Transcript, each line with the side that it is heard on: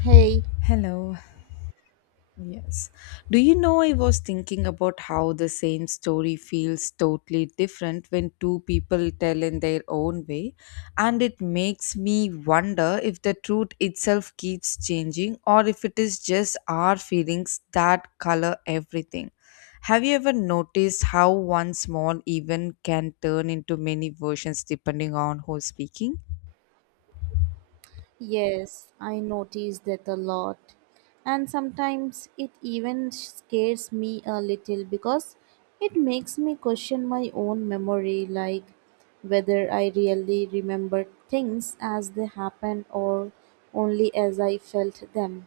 right: Hey,
left: Hello. Yes. Do you know I was thinking about how the same story feels totally different when two people tell in their own way, and it makes me wonder if the truth itself keeps changing or if it is just our feelings that color everything. Have you ever noticed how one small event can turn into many versions depending on who's speaking?
right: yes, I notice that a lot. And sometimes it even scares me a little because it makes me question my own memory, like whether I really remember things as they happened or only as I felt them.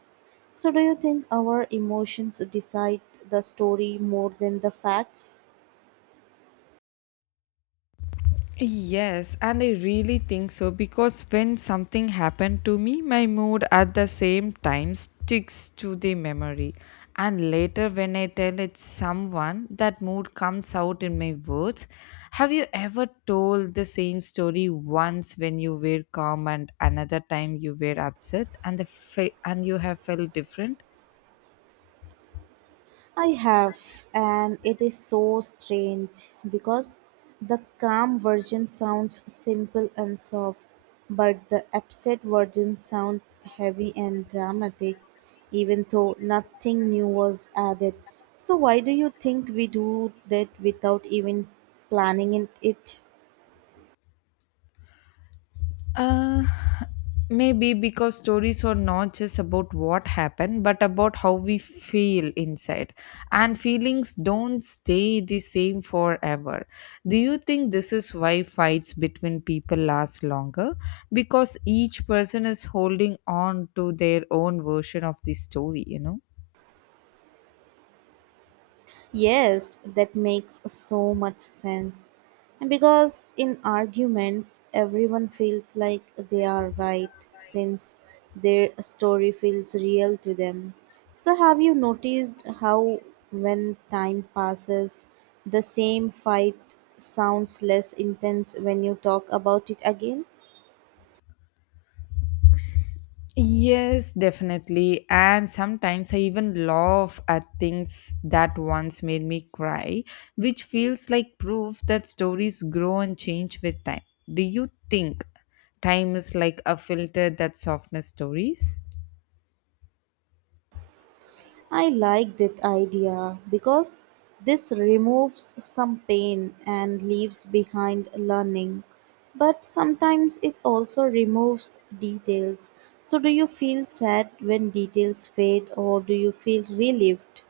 right: So, do you think our emotions decide the story more than the facts?
left: Yes, and I really think so because when something happened to me, my mood at the same time sticks to the memory. And later, when I tell it someone, that mood comes out in my words. Have you ever told the same story once when you were calm and another time you were upset, and and you have felt different?
right: I have, and it is so strange because the calm version sounds simple and soft, but the upset version sounds heavy and dramatic, even though nothing new was added. So, why do you think we do that without even planning it?
left: Uh, Maybe because stories are not just about what happened, but about how we feel inside. And feelings don't stay the same forever. Do you think this is why fights between people last longer? Because each person is holding on to their own version of the story, you know?
right: Yes, that makes so much sense. And because in arguments, everyone feels like they are right since their story feels real to them. So, have you noticed how when time passes, the same fight sounds less intense when you talk about it again?
left: Yes, definitely. And sometimes I even laugh at things that once made me cry, which feels like proof that stories grow and change with time. Do you think time is like a filter that softens stories?
right: I like that idea because this removes some pain and leaves behind learning. But sometimes it also removes details. So, do you feel sad when details fade, or do you feel relieved?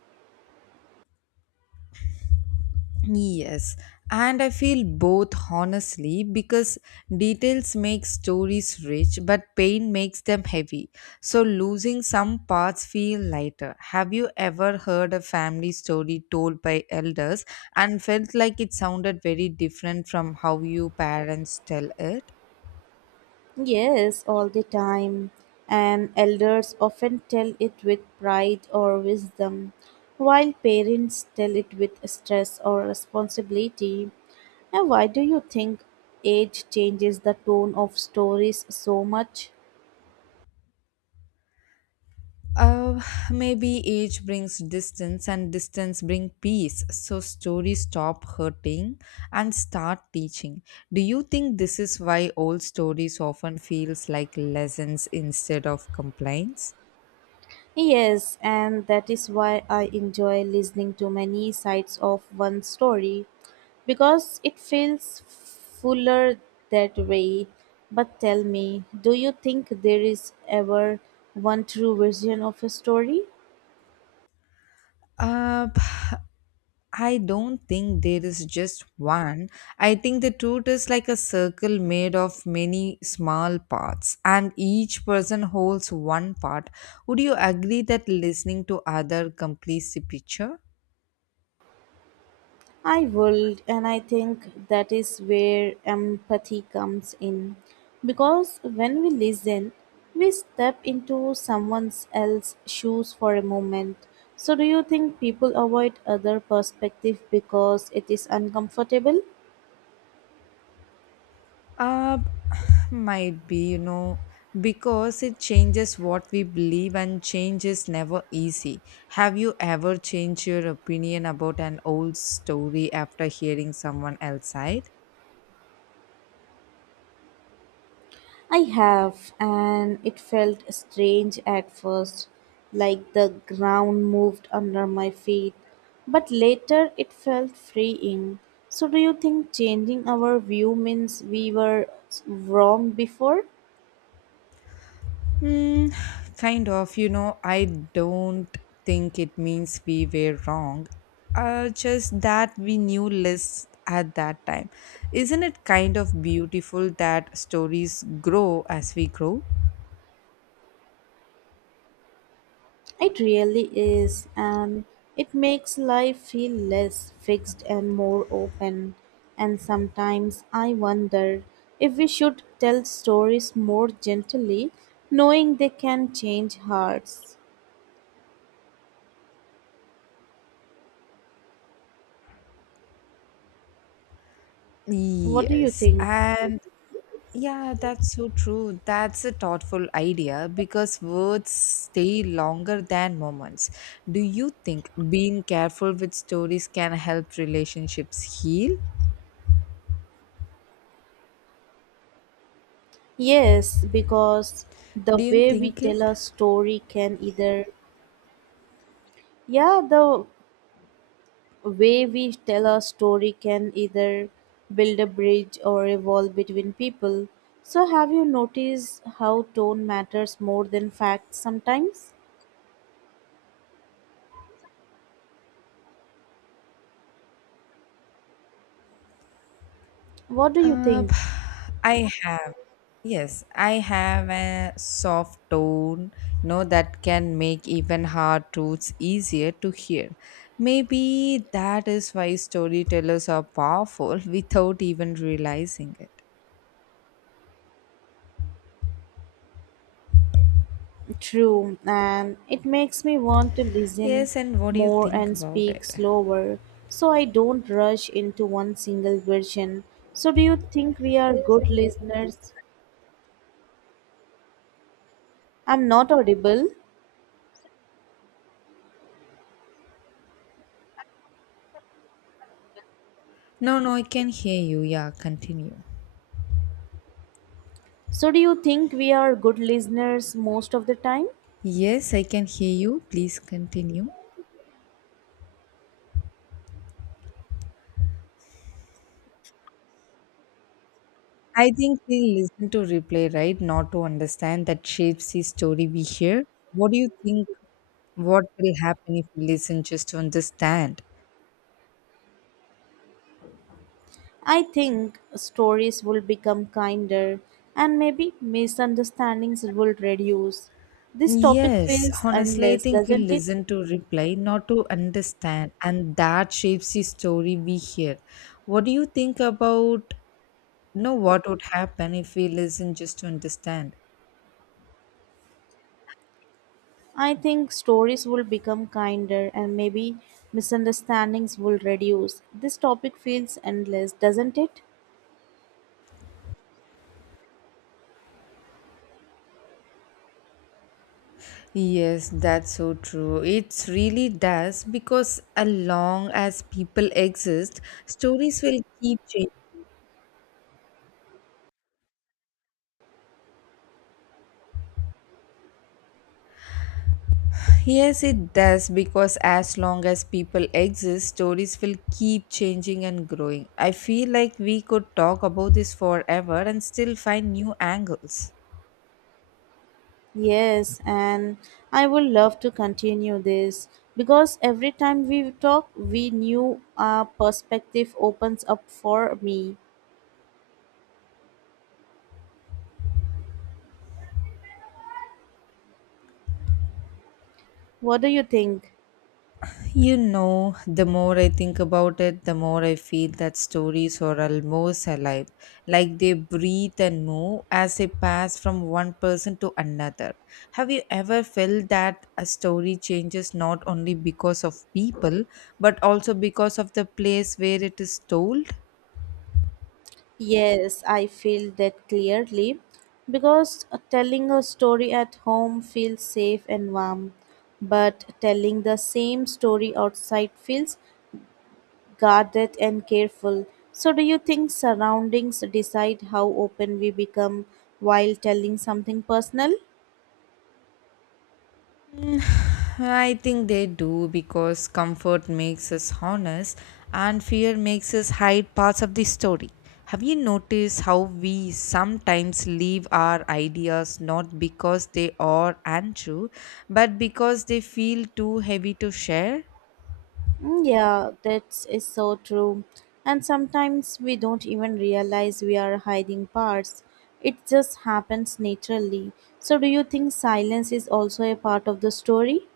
left: Yes, and I feel both honestly because details make stories rich, but pain makes them heavy. So losing some parts feel lighter. Have you ever heard a family story told by elders and felt like it sounded very different from how you parents tell it?
right: Yes, all the time. And elders often tell it with pride or wisdom, while parents tell it with stress or responsibility. And why do you think age changes the tone of stories so much?
left: Uh, Maybe age brings distance and distance bring peace. So stories stop hurting and start teaching. Do you think this is why old stories often feels like lessons instead of complaints?
right: Yes, and that is why I enjoy listening to many sides of one story because it feels fuller that way. But tell me, do you think there is ever one true version of a story?
left: Uh, I don't think there is just one. I think the truth is like a circle made of many small parts and each person holds one part. Would you agree that listening to other completes the picture?
right: I would, and I think that is where empathy comes in. Because when we listen, we step into someone else's shoes for a moment. So, do you think people avoid other perspective because it is uncomfortable?
left: Uh, might be, you know, because it changes what we believe, and change is never easy. Have you ever changed your opinion about an old story after hearing someone else's side?
right: I have, and it felt strange at first, like the ground moved under my feet, but later it felt freeing. So, do you think changing our view means we were wrong before?
left: Hmm, Kind of, you know, I don't think it means we were wrong. Just that we knew less at that time. Isn't it kind of beautiful that stories grow as we grow?
right: It really is, and it makes life feel less fixed and more open. And sometimes I wonder if we should tell stories more gently, knowing they can change hearts. What do you
left: Yes,
right: think?
left: and yeah, that's so true. That's a thoughtful idea because words stay longer than moments. Do you think being careful with stories can help relationships heal?
right: Yes, because the
left: Do you
right: way we
left: think it?
right: tell a story can either, yeah, the way we tell a story can either build a bridge or evolve between people. So, have you noticed how tone matters more than facts sometimes? What do you
left: Uh,
right: think?
left: I have, yes, I have a soft tone, you know, that can make even hard truths easier to hear. Maybe that is why storytellers are powerful without even realizing it.
right: True, and it makes me want to listen
left: Yes, and what do you
right: more
left: think
right: and
left: about
right: speak
left: it?
right: slower so I don't rush into one single version. So, do you think we are good listeners? I'm not audible.
left: No, no, I can hear you. Yeah, continue.
right: So, do you think we are good listeners most of the time?
left: Yes, I can hear you. Please continue. I think we listen to replay, right? Not to understand that shapes the story we hear. What do you think? What will happen if we listen just to understand?
right: I think stories will become kinder and maybe misunderstandings will reduce. This topic
left: Yes,
right: feels
left: honestly, I
right: endless,
left: think we
right: doesn't it?
left: listen to reply, not to understand, and that shapes the story we hear. What do you think about, you know, what would happen if we listen just to understand?
right: I think stories will become kinder and maybe misunderstandings will reduce. This topic feels endless, doesn't it?
left: Yes, that's so true. It really does because as long as people exist, stories will keep changing. Yes, it does because as long as people exist, stories will keep changing and growing. I feel like we could talk about this forever and still find new angles.
right: Yes, and I will love to continue this because every time we talk, we new perspective opens up for me. What do you think?
left: You know, the more I think about it, the more I feel that stories are almost alive, like they breathe and move as they pass from one person to another. Have you ever felt that a story changes not only because of people, but also because of the place where it is told?
right: Yes, I feel that clearly because telling a story at home feels safe and warm, but telling the same story outside feels guarded and careful. So, do you think surroundings decide how open we become while telling something personal?
left: Mm, I think they do because comfort makes us honest and fear makes us hide parts of the story. Have you noticed how we sometimes leave our ideas not because they are untrue but because they feel too heavy to share?
right: Mm, yeah, that is so true. And sometimes we don't even realize we are hiding parts. It just happens naturally. So, do you think silence is also a part of the story?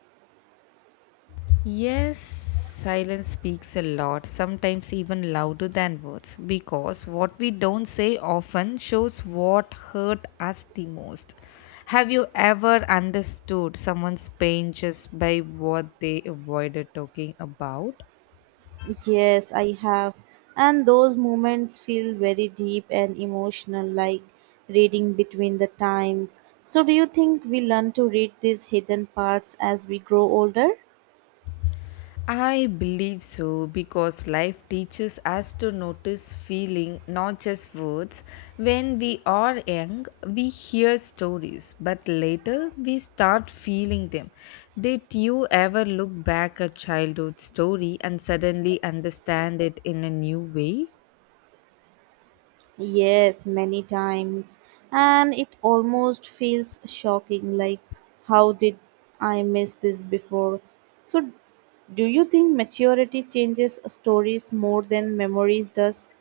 left: Yes, silence speaks a lot, sometimes even louder than words, because what we don't say often shows what hurt us the most. Have you ever understood someone's pain just by what they avoided talking about?
right: Yes, I have. And those moments feel very deep and emotional, like reading between the times. So, do you think we learn to read these hidden parts as we grow older?
left: I believe so because life teaches us to notice feeling, not just words. When we are young, we hear stories, but later we start feeling them. Did you ever look back at childhood story and suddenly understand it in a new way?
right: Yes, many times. And it almost feels shocking, like, how did I miss this before? So, do you think maturity changes stories more than memories does?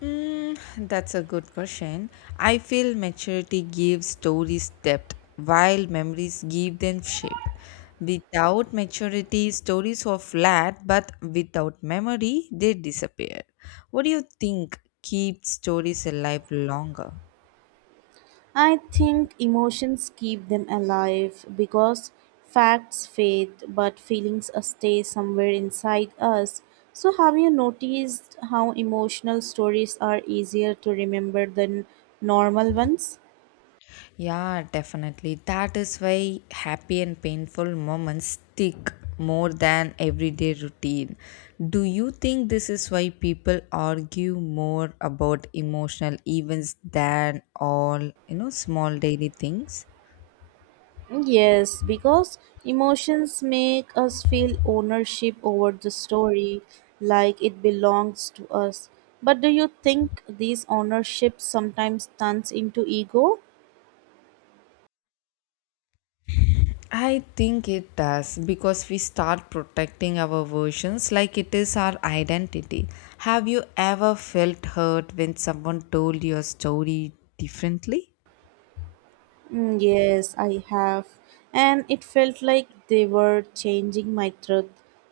left: Mm, that's a good question. I feel maturity gives stories depth, while memories give them shape. Without maturity, stories are flat, but without memory, they disappear. What do you think keeps stories alive longer?
right: I think emotions keep them alive because facts fade but feelings stay somewhere inside us. So, have you noticed how emotional stories are easier to remember than normal ones?
left: Yeah, definitely. That is why happy and painful moments stick more than everyday routine. Do you think this is why people argue more about emotional events than all, you know, small daily things?
right: Yes, because emotions make us feel ownership over the story, like it belongs to us. But do you think this ownership sometimes turns into ego?
left: I think it does because we start protecting our versions like it is our identity. Have you ever felt hurt when someone told your story differently?
right: Mm, yes, I have. And it felt like they were changing my truth.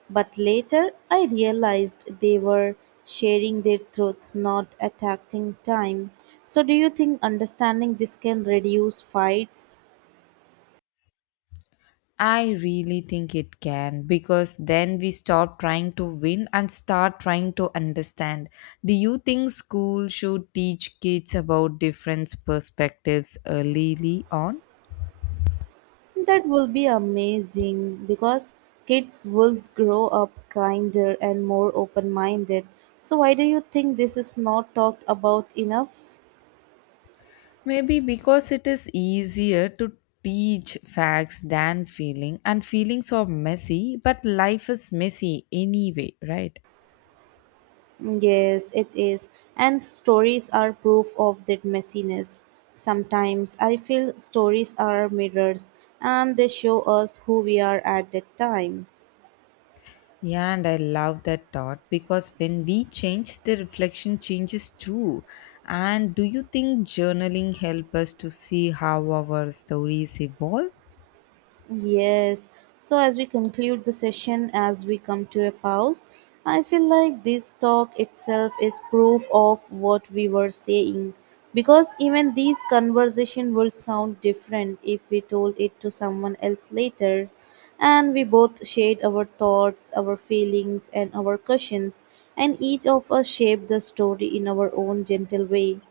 right: But later I realized they were sharing their truth, not attacking time. So, do you think understanding this can reduce fights?
left: I really think it can because then we stop trying to win and start trying to understand. Do you think school should teach kids about different perspectives early on?
right: That will be amazing because kids will grow up kinder and more open minded. So, why do you think this is not talked about enough?
left: Maybe because it is easier to teach facts than feeling and feelings are messy but life is messy anyway, right?
right: Yes, it is. And stories are proof of that messiness. Sometimes I feel stories are mirrors and they show us who we are at that time.
left: Yeah, and I love that thought because when we change, the reflection changes too. And do you think journaling help us to see how our stories evolve?
right: Yes. So as we conclude the session, as we come to a pause, I feel like this talk itself is proof of what we were saying. Because even these conversation will sound different if we told it to someone else later. And we both shared our thoughts, our feelings, and our questions, and each of us shaped the story in our own gentle way.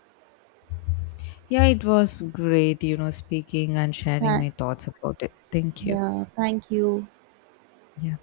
left: Yeah, it was great, you know, speaking and sharing
right: Tha-
left: my thoughts about it. Thank you.
right: yeah, thank you.
left: Yeah.